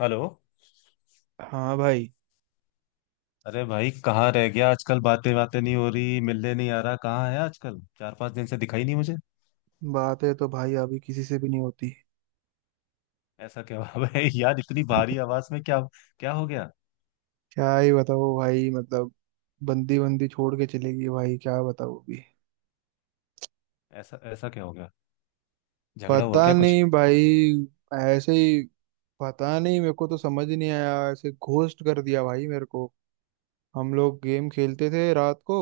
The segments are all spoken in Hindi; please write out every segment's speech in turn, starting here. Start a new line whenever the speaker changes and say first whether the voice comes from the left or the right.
left: हेलो।
right: हाँ भाई।
left: अरे भाई, कहाँ रह गया आजकल? बातें बातें नहीं हो रही, मिलने नहीं आ रहा, कहाँ है आजकल? 4-5 दिन से दिखाई नहीं मुझे।
right: बातें तो भाई अभी किसी से भी नहीं होती।
left: ऐसा क्या हुआ भाई? यार इतनी भारी आवाज में, क्या क्या हो गया?
right: क्या ही बताओ भाई मतलब। बंदी बंदी छोड़ के चलेगी भाई, क्या बताओ अभी।
left: ऐसा ऐसा क्या हो गया? झगड़ा हुआ
right: पता
left: क्या कुछ?
right: नहीं भाई, ऐसे ही। पता नहीं, मेरे को तो समझ ही नहीं आया, ऐसे घोस्ट कर दिया भाई मेरे को। हम लोग गेम खेलते थे रात को।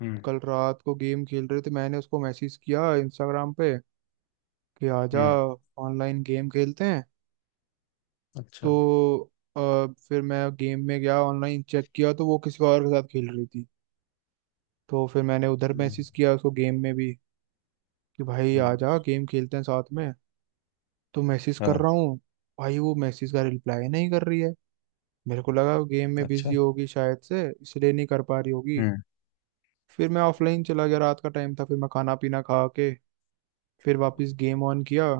left: हम्म।
right: कल रात को गेम खेल रहे थे, मैंने उसको मैसेज किया इंस्टाग्राम पे कि आजा,
left: हम्म।
right: ऑनलाइन गेम खेलते हैं।
left: अच्छा।
right: तो फिर मैं गेम में गया, ऑनलाइन चेक किया तो वो किसी और के साथ खेल रही थी। तो फिर मैंने उधर
left: हम्म।
right: मैसेज किया उसको गेम में भी कि भाई आ
left: हम्म।
right: जा, गेम खेलते हैं साथ में। तो मैसेज कर
left: हाँ।
right: रहा हूँ भाई, वो मैसेज का रिप्लाई नहीं कर रही है। मेरे को लगा वो गेम में बिजी
left: अच्छा।
right: होगी शायद से, इसलिए नहीं कर पा रही होगी।
left: हम्म।
right: फिर मैं ऑफलाइन चला गया, रात का टाइम था, फिर मैं खाना पीना खा के फिर वापस गेम ऑन किया।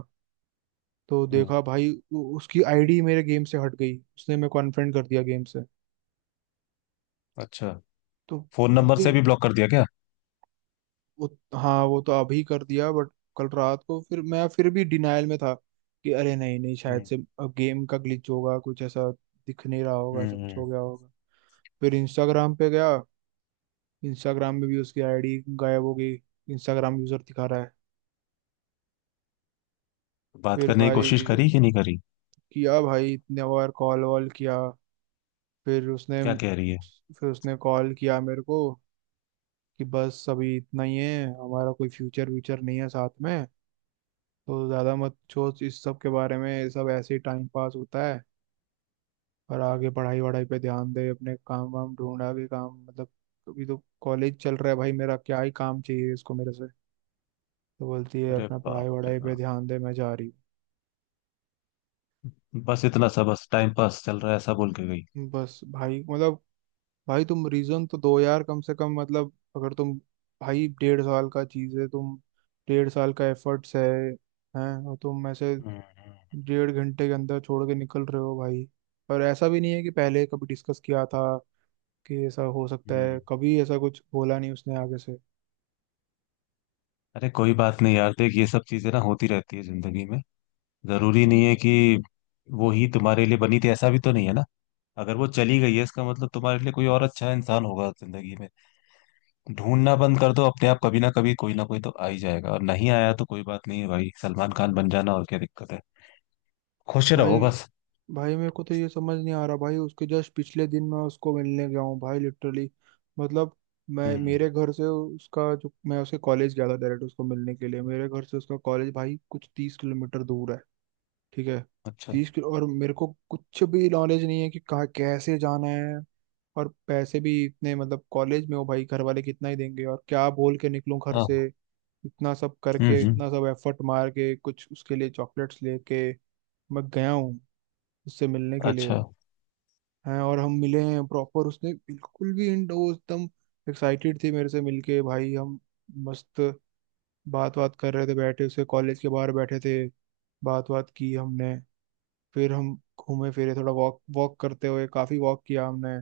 right: तो
left: हम्म।
right: देखा भाई उसकी आईडी मेरे गेम से हट गई, उसने मेरे को अनफ्रेंड कर दिया गेम से।
left: अच्छा।
right: तो
left: फोन नंबर
right: मुझे
left: से भी ब्लॉक कर दिया क्या?
right: हाँ, वो तो अभी कर दिया, बट कल रात को फिर मैं फिर भी डिनायल में था कि अरे नहीं नहीं, शायद
left: हम्म।
right: से अब गेम का ग्लिच होगा कुछ ऐसा, दिख नहीं रहा होगा,
left: हम्म।
right: ऐसा कुछ हो
left: हम्म।
right: गया होगा। फिर इंस्टाग्राम पे गया, इंस्टाग्राम में भी उसकी आईडी गायब हो गई, इंस्टाग्राम यूजर दिखा रहा है।
left: बात
right: फिर
left: करने की कोशिश
right: भाई
left: करी कि नहीं करी?
right: किया भाई इतने बार कॉल वॉल किया। फिर उसने
left: क्या कह रही है?
right: फिर उसने कॉल किया मेरे को कि बस अभी इतना ही है, हमारा कोई फ्यूचर व्यूचर नहीं है साथ में। तो ज़्यादा मत सोच इस सब के बारे में, ये सब ऐसे ही टाइम पास होता है और आगे पढ़ाई वढ़ाई पे ध्यान दे, अपने काम वाम ढूंढा, भी काम मतलब। अभी तो कॉलेज चल रहा है भाई मेरा, क्या ही काम चाहिए इसको मेरे से। तो बोलती है
left: अरे
right: अपना पढ़ाई
left: बाप रे
right: वढ़ाई पे
left: बाप।
right: ध्यान दे, मैं जा रही
left: बस इतना सा, बस टाइम पास चल रहा है, ऐसा बोल के गई?
right: हूँ। बस भाई मतलब। भाई तुम रीज़न तो दो यार कम से कम, मतलब अगर तुम। भाई 1.5 साल का चीज़ है तुम। 1.5 साल का एफर्ट्स है, हैं, और तुम ऐसे
left: हम्म। हम्म।
right: 1.5 घंटे के अंदर छोड़ के निकल रहे हो भाई। और ऐसा भी नहीं है कि पहले कभी डिस्कस किया था कि ऐसा हो सकता है,
left: हम्म।
right: कभी ऐसा कुछ बोला नहीं उसने आगे से।
left: अरे कोई बात नहीं यार, देख ये सब चीजें ना होती रहती है जिंदगी में। जरूरी नहीं है कि वो ही तुम्हारे लिए बनी थी, ऐसा भी तो नहीं है ना। अगर वो चली गई है इसका मतलब तुम्हारे लिए कोई और अच्छा इंसान होगा जिंदगी में। ढूंढना बंद कर दो अपने आप, कभी ना कभी कोई ना कोई तो आ ही जाएगा, और नहीं आया तो कोई बात नहीं है भाई, सलमान खान बन जाना, और क्या दिक्कत है? खुश
right: भाई।
left: रहो बस।
right: भाई मेरे को तो ये समझ नहीं आ रहा भाई, उसके जस्ट पिछले दिन मैं उसको मिलने गया हूँ भाई, लिटरली मतलब। मैं
left: हम्म।
right: मेरे घर से उसका, जो मैं उसके कॉलेज गया था डायरेक्ट उसको मिलने के लिए, मेरे घर से उसका कॉलेज भाई कुछ 30 किलोमीटर दूर है। ठीक है।
left: अच्छा।
right: 30 किलो, और मेरे को कुछ भी नॉलेज नहीं है कि कहाँ कैसे जाना है। और पैसे भी इतने, मतलब कॉलेज में हो भाई, घर वाले कितना ही देंगे, और क्या बोल के निकलूं घर से।
left: हाँ।
right: इतना सब
left: हम्म।
right: करके,
left: हम्म।
right: इतना सब एफर्ट मार के, कुछ उसके लिए चॉकलेट्स लेके मैं गया हूँ उससे मिलने के लिए।
left: अच्छा।
right: हैं, और हम मिले हैं प्रॉपर, उसने बिल्कुल भी वो एकदम एक्साइटेड थी मेरे से मिलके भाई। हम मस्त बात बात कर रहे थे, बैठे उसके कॉलेज के बाहर बैठे थे, बात बात की हमने। फिर हम घूमे फिरे थोड़ा, वॉक वॉक करते हुए काफी वॉक किया हमने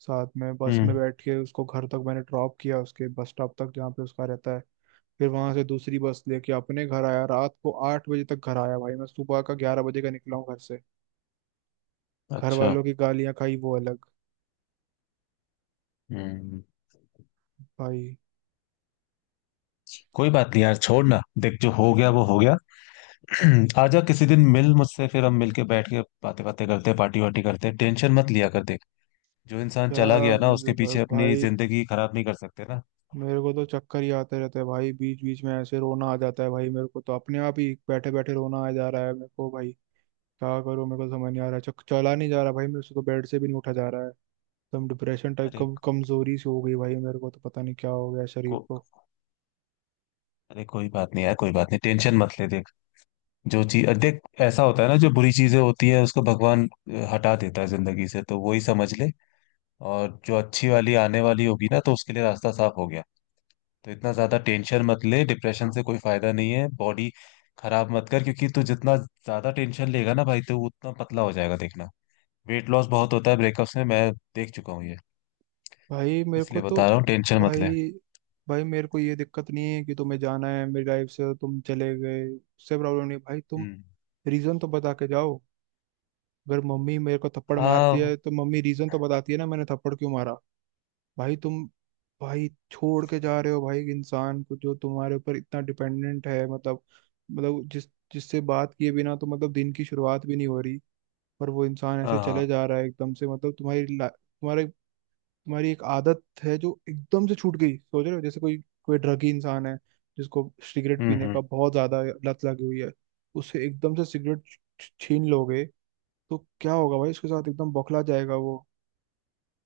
right: साथ में। बस में
left: हम्म।
right: बैठ के उसको घर तक मैंने ड्रॉप किया, उसके बस स्टॉप तक जहाँ पे उसका रहता है। फिर वहां से दूसरी बस लेके अपने घर आया, रात को 8 बजे तक घर आया भाई। मैं सुबह का 11 बजे का निकला हूँ घर से। घर
left: अच्छा।
right: वालों की गालियां खाई वो अलग।
left: हम्म।
right: भाई।
left: कोई बात नहीं यार, छोड़ ना। देख जो हो गया वो हो गया। आजा किसी दिन मिल मुझसे, फिर हम मिल के बैठ के बातें बातें करते, पार्टी वार्टी करते। टेंशन मत लिया कर, देख जो इंसान चला
right: क्या
left: गया ना उसके
right: मतलब।
left: पीछे अपनी
right: भाई
left: जिंदगी खराब नहीं कर सकते ना।
right: मेरे को तो चक्कर ही आते रहते हैं भाई, बीच बीच में ऐसे रोना आ जाता है भाई। मेरे को तो अपने आप ही बैठे बैठे रोना आ जा रहा है मेरे को भाई। क्या करूं, मेरे को समझ नहीं आ रहा है। चला नहीं जा रहा भाई मेरे से, तो बेड से भी नहीं उठा जा रहा है। एकदम डिप्रेशन टाइप
left: अरे
right: कम कमजोरी सी हो गई भाई मेरे को, तो पता नहीं क्या हो गया शरीर
left: को
right: को।
left: अरे कोई बात नहीं यार, कोई बात नहीं, टेंशन मत ले। देख जो चीज, देख ऐसा होता है ना, जो बुरी चीजें होती है उसको भगवान हटा देता है जिंदगी से, तो वही समझ ले। और जो अच्छी वाली आने वाली होगी ना, तो उसके लिए रास्ता साफ हो गया। तो इतना ज्यादा टेंशन मत ले, डिप्रेशन से कोई फायदा नहीं है, बॉडी खराब मत कर, क्योंकि तू जितना ज्यादा टेंशन लेगा ना भाई, तो वो उतना पतला हो जाएगा देखना। वेट लॉस बहुत होता है ब्रेकअप्स में, मैं देख चुका हूँ ये।
right: भाई मेरे को
left: इसलिए
right: तो।
left: बता रहा हूँ, टेंशन मत ले।
right: भाई। भाई मेरे को ये दिक्कत नहीं है कि तुम्हें जाना है मेरी लाइफ से, तुम चले गए उससे प्रॉब्लम नहीं है। भाई तुम
left: हम्म।
right: रीजन तो बता के जाओ। अगर मम्मी मेरे को थप्पड़ मारती
left: हाँ।
right: है तो मम्मी रीजन तो बताती है ना मैंने थप्पड़ क्यों मारा। भाई तुम। भाई छोड़ के जा रहे हो भाई एक इंसान को, जो तुम्हारे ऊपर इतना डिपेंडेंट है। मतलब मतलब जिस जिससे बात किए बिना तो मतलब दिन की शुरुआत भी नहीं हो रही। पर वो इंसान
left: हाँ।
right: ऐसे
left: हाँ,
right: चले जा रहा है एकदम से, मतलब तुम्हारे, तुम्हारी एक आदत है जो एकदम से छूट गई। सोच रहे हो जैसे कोई कोई ड्रगी इंसान है जिसको सिगरेट
left: हम्म।
right: पीने
left: हम्म।
right: का बहुत ज्यादा लत लगी हुई है, उसे एकदम से सिगरेट छीन लोगे तो क्या होगा भाई उसके साथ, एकदम बौखला जाएगा वो।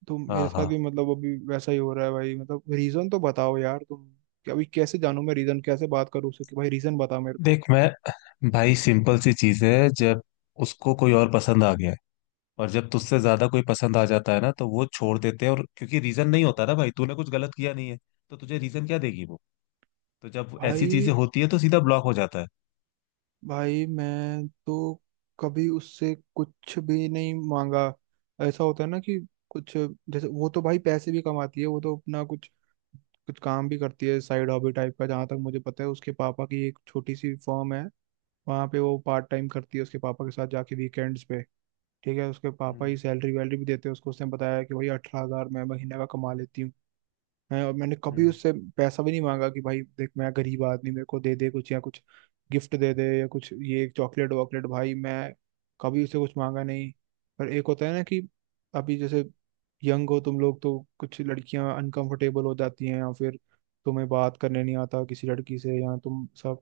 right: तो मेरे
left: हाँ।
right: साथ
left: हाँ।
right: भी मतलब अभी वैसा ही हो रहा है भाई, मतलब रीजन तो बताओ यार तुम। कि अभी कैसे जानूं मैं रीजन, कैसे बात करूं उससे कि भाई रीजन बता मेरे को।
left: देख मैं भाई सिंपल सी चीज है, जब उसको कोई और पसंद आ गया है। और जब तुझसे ज्यादा कोई पसंद आ जाता है ना, तो वो छोड़ देते हैं। और क्योंकि रीजन नहीं होता ना भाई, तूने कुछ गलत किया नहीं है, तो तुझे रीजन क्या देगी वो? तो जब ऐसी चीजें
right: भाई।
left: होती है तो सीधा ब्लॉक हो जाता है।
right: भाई मैं तो कभी उससे कुछ भी नहीं मांगा। ऐसा होता है ना कि कुछ, जैसे वो तो भाई पैसे भी कमाती है, वो तो अपना कुछ कुछ काम भी करती है साइड हॉबी टाइप का। जहाँ तक मुझे पता है उसके पापा की एक छोटी सी फर्म है, वहाँ पे वो पार्ट टाइम करती है उसके पापा के साथ जाके वीकेंड्स पे। ठीक है, उसके पापा
left: हम्म।
right: ही सैलरी वैलरी भी देते हैं उसको। उसने बताया कि भाई 18 हजार मैं महीने का कमा लेती हूँ। है, और मैंने कभी
left: हम्म।
right: उससे पैसा भी नहीं मांगा कि भाई देख, मैं गरीब आदमी मेरे को दे दे कुछ, या कुछ गिफ्ट दे दे, या कुछ ये चॉकलेट वॉकलेट, भाई मैं कभी उससे कुछ मांगा नहीं। पर एक होता है ना कि अभी जैसे यंग हो तुम लोग, तो कुछ लड़कियां अनकंफर्टेबल हो जाती हैं, या फिर तुम्हें बात करने नहीं आता किसी लड़की से, या तुम सब,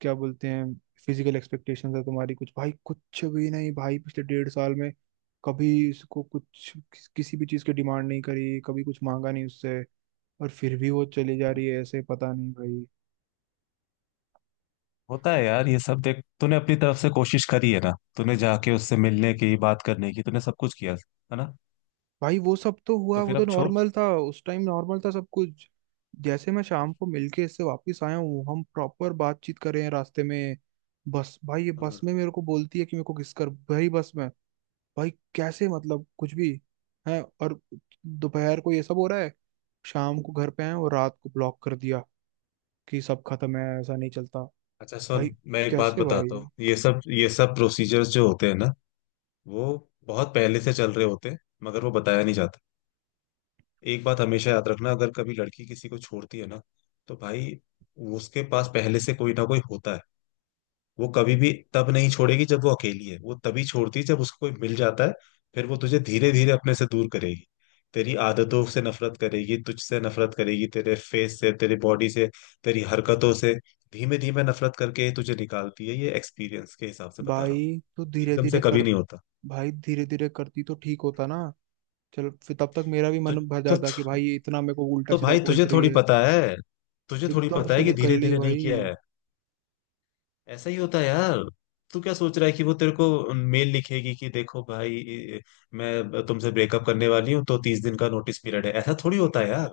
right: क्या बोलते हैं, फिजिकल एक्सपेक्टेशंस है तुम्हारी कुछ। भाई कुछ भी नहीं, भाई पिछले 1.5 साल में कभी इसको कुछ किसी भी चीज़ की डिमांड नहीं करी, कभी कुछ मांगा नहीं उससे। और फिर भी वो चली जा
left: हम्म।
right: रही है ऐसे, पता नहीं भाई।
left: होता है यार ये सब। देख तूने अपनी तरफ से कोशिश करी है ना, तूने जाके उससे मिलने की, बात करने की, तूने सब कुछ किया है ना?
right: भाई वो सब तो हुआ,
left: तो
right: वो
left: फिर
right: तो
left: अब छोड़।
right: नॉर्मल था, उस टाइम नॉर्मल था सब कुछ। जैसे मैं शाम को मिलके इससे वापस आया हूँ, हम प्रॉपर बातचीत कर रहे हैं रास्ते में, बस भाई ये बस
left: हाँ।
right: में मेरे को बोलती है कि मेरे को किस कर भाई, बस में। भाई कैसे, मतलब कुछ भी। है, और दोपहर को ये सब हो रहा है, शाम को घर पे आए और रात को ब्लॉक कर दिया कि सब खत्म है। ऐसा नहीं चलता
left: अच्छा सुन,
right: भाई।
left: मैं एक बात
right: कैसे
left: बताता हूँ,
right: भाई।
left: ये सब, ये सब प्रोसीजर्स जो होते हैं ना, वो बहुत पहले से चल रहे होते हैं, मगर वो बताया नहीं जाता। एक बात हमेशा याद रखना, अगर कभी लड़की किसी को छोड़ती है ना, तो भाई उसके पास पहले से कोई ना कोई होता है। वो कभी भी तब नहीं छोड़ेगी जब वो अकेली है, वो तभी छोड़ती है जब उसको कोई मिल जाता है। फिर वो तुझे धीरे धीरे अपने से दूर करेगी, तेरी आदतों से नफरत करेगी, तुझसे नफरत करेगी, तेरे फेस से, तेरी बॉडी से, तेरी हरकतों से। धीमे धीमे नफरत करके तुझे निकालती है, ये एक्सपीरियंस के हिसाब से बता रहा
right: भाई तो
left: हूँ।
right: धीरे
left: एकदम से
right: धीरे कर,
left: कभी नहीं होता।
right: भाई धीरे धीरे करती तो ठीक होता ना, चल फिर तब तक मेरा भी
left: तो
right: मन भर
left: तो,
right: जाता कि
left: तो
right: भाई ये इतना मेरे को उल्टा
left: तो
right: सीधा
left: भाई
right: बोल
left: तुझे
right: रही
left: थोड़ी
right: है।
left: पता है, तुझे थोड़ी
right: एकदम
left: पता
right: से
left: है कि
right: निकल
left: धीरे
right: ली
left: धीरे नहीं
right: भाई।
left: किया है। ऐसा ही होता है यार। तू क्या सोच रहा है कि वो तेरे को मेल लिखेगी कि देखो भाई, मैं तुमसे ब्रेकअप करने वाली हूँ, तो 30 दिन का नोटिस पीरियड है? ऐसा थोड़ी होता है यार।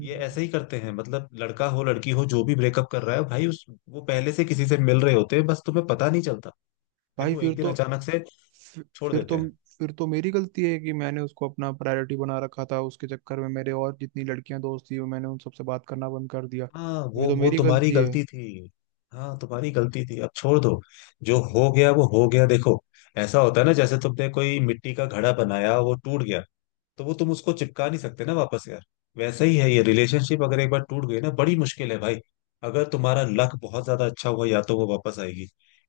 left: ये ऐसे ही करते हैं, मतलब लड़का हो लड़की हो जो भी ब्रेकअप कर रहा है भाई, उस वो पहले से किसी से मिल रहे होते हैं, बस तुम्हें पता नहीं चलता। फिर
right: भाई
left: वो
right: फिर
left: एक दिन
right: तो।
left: अचानक से
right: फिर,
left: छोड़
right: फिर
left: देते
right: तो
left: हैं।
right: फिर तो मेरी गलती है कि मैंने उसको अपना प्रायोरिटी बना रखा था, उसके चक्कर में मेरे और जितनी लड़कियां दोस्त थी वो मैंने उन सबसे बात करना बंद कर दिया।
left: हाँ,
right: ये
left: वो
right: तो
left: वो
right: मेरी
left: तुम्हारी
right: गलती है।
left: गलती थी। हाँ तुम्हारी गलती थी, अब छोड़ दो। जो हो गया वो हो गया। देखो ऐसा होता है ना, जैसे तुमने कोई मिट्टी का घड़ा बनाया वो टूट गया, तो वो तुम उसको चिपका नहीं सकते ना वापस यार। वैसा ही है ये
right: हम्म।
left: रिलेशनशिप, अगर एक बार टूट गई ना बड़ी मुश्किल है भाई। अगर तुम्हारा लक बहुत ज्यादा अच्छा हुआ या तो वो वापस आएगी,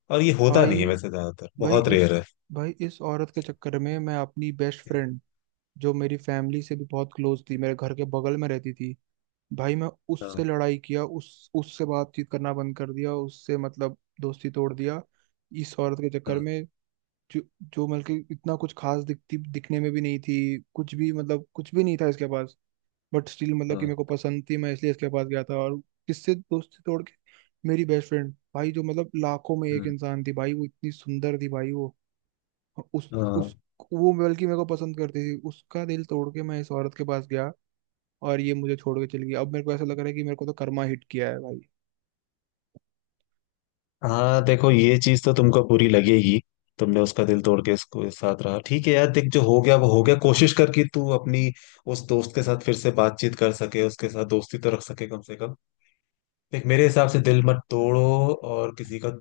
left: और ये होता
right: भाई।
left: नहीं है वैसे, ज्यादातर
right: भाई
left: बहुत
right: इस
left: रेयर है।
right: भाई इस औरत के चक्कर में मैं अपनी बेस्ट फ्रेंड, जो मेरी फैमिली से भी बहुत क्लोज थी, मेरे घर के बगल में रहती थी भाई, मैं
left: हाँ।
right: उससे लड़ाई किया, उस उससे बातचीत करना बंद कर दिया उससे, मतलब दोस्ती तोड़ दिया इस औरत के चक्कर
left: हाँ।
right: में। जो जो मतलब इतना कुछ खास दिखती, दिखने में भी नहीं थी, कुछ भी, मतलब कुछ भी नहीं था इसके पास, बट स्टिल मतलब कि मेरे
left: हाँ।
right: को पसंद थी मैं, इसलिए इसके पास गया था। और किससे दोस्ती तोड़ के, मेरी बेस्ट फ्रेंड भाई, जो मतलब लाखों में एक
left: हम्म,
right: इंसान थी भाई, वो इतनी सुंदर थी भाई वो उस
left: हाँ।
right: वो बल्कि मेरे को पसंद करती थी, उसका दिल तोड़ के मैं इस औरत के पास गया, और ये मुझे छोड़ के चली गई। अब मेरे को ऐसा लग रहा है कि मेरे को तो कर्मा हिट किया है भाई।
left: हाँ, देखो ये चीज तो तुमको बुरी लगेगी। तुमने उसका दिल तोड़ के इसको, इस साथ रहा, ठीक है यार, देख जो हो गया वो हो गया। कोशिश कर कि तू अपनी उस दोस्त के साथ फिर से बातचीत कर सके, उसके साथ दोस्ती तो रख सके कम से कम। देख मेरे हिसाब से दिल मत तोड़ो और किसी का,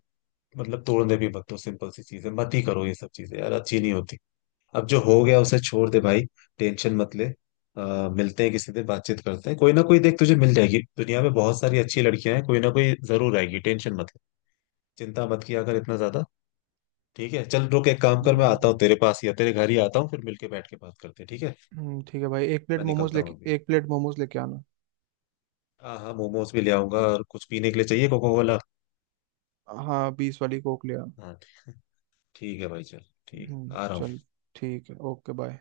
left: मतलब तोड़ने भी मत दो। सिंपल सी चीज है, मत ही करो ये सब चीजें यार, अच्छी नहीं होती। अब जो हो गया उसे छोड़ दे भाई, टेंशन मत ले। मिलते हैं किसी दिन, बातचीत करते हैं, कोई ना कोई देख तुझे मिल जाएगी, दुनिया में बहुत सारी अच्छी लड़कियां हैं, कोई ना कोई जरूर आएगी, टेंशन मत ले, चिंता मत किया कर इतना ज्यादा। ठीक है, चल रुक, एक काम कर, मैं आता
right: हम्म,
left: हूँ तेरे पास, या तेरे घर ही आता हूँ, फिर मिलके बैठ के बात करते हैं, ठीक है?
right: ठीक है भाई, एक प्लेट
left: मैं
right: मोमोज
left: निकलता
right: लेके,
left: हूँ अभी।
right: एक प्लेट मोमोज लेके आना।
left: हाँ हाँ, मोमोज भी ले आऊंगा, और कुछ पीने के लिए चाहिए कोको कोला?
right: हाँ, 20 वाली कोक ले आ।
left: हाँ। ठीक है भाई, चल। ठीक, आ रहा हूँ।
right: चल, ठीक है, ओके बाय।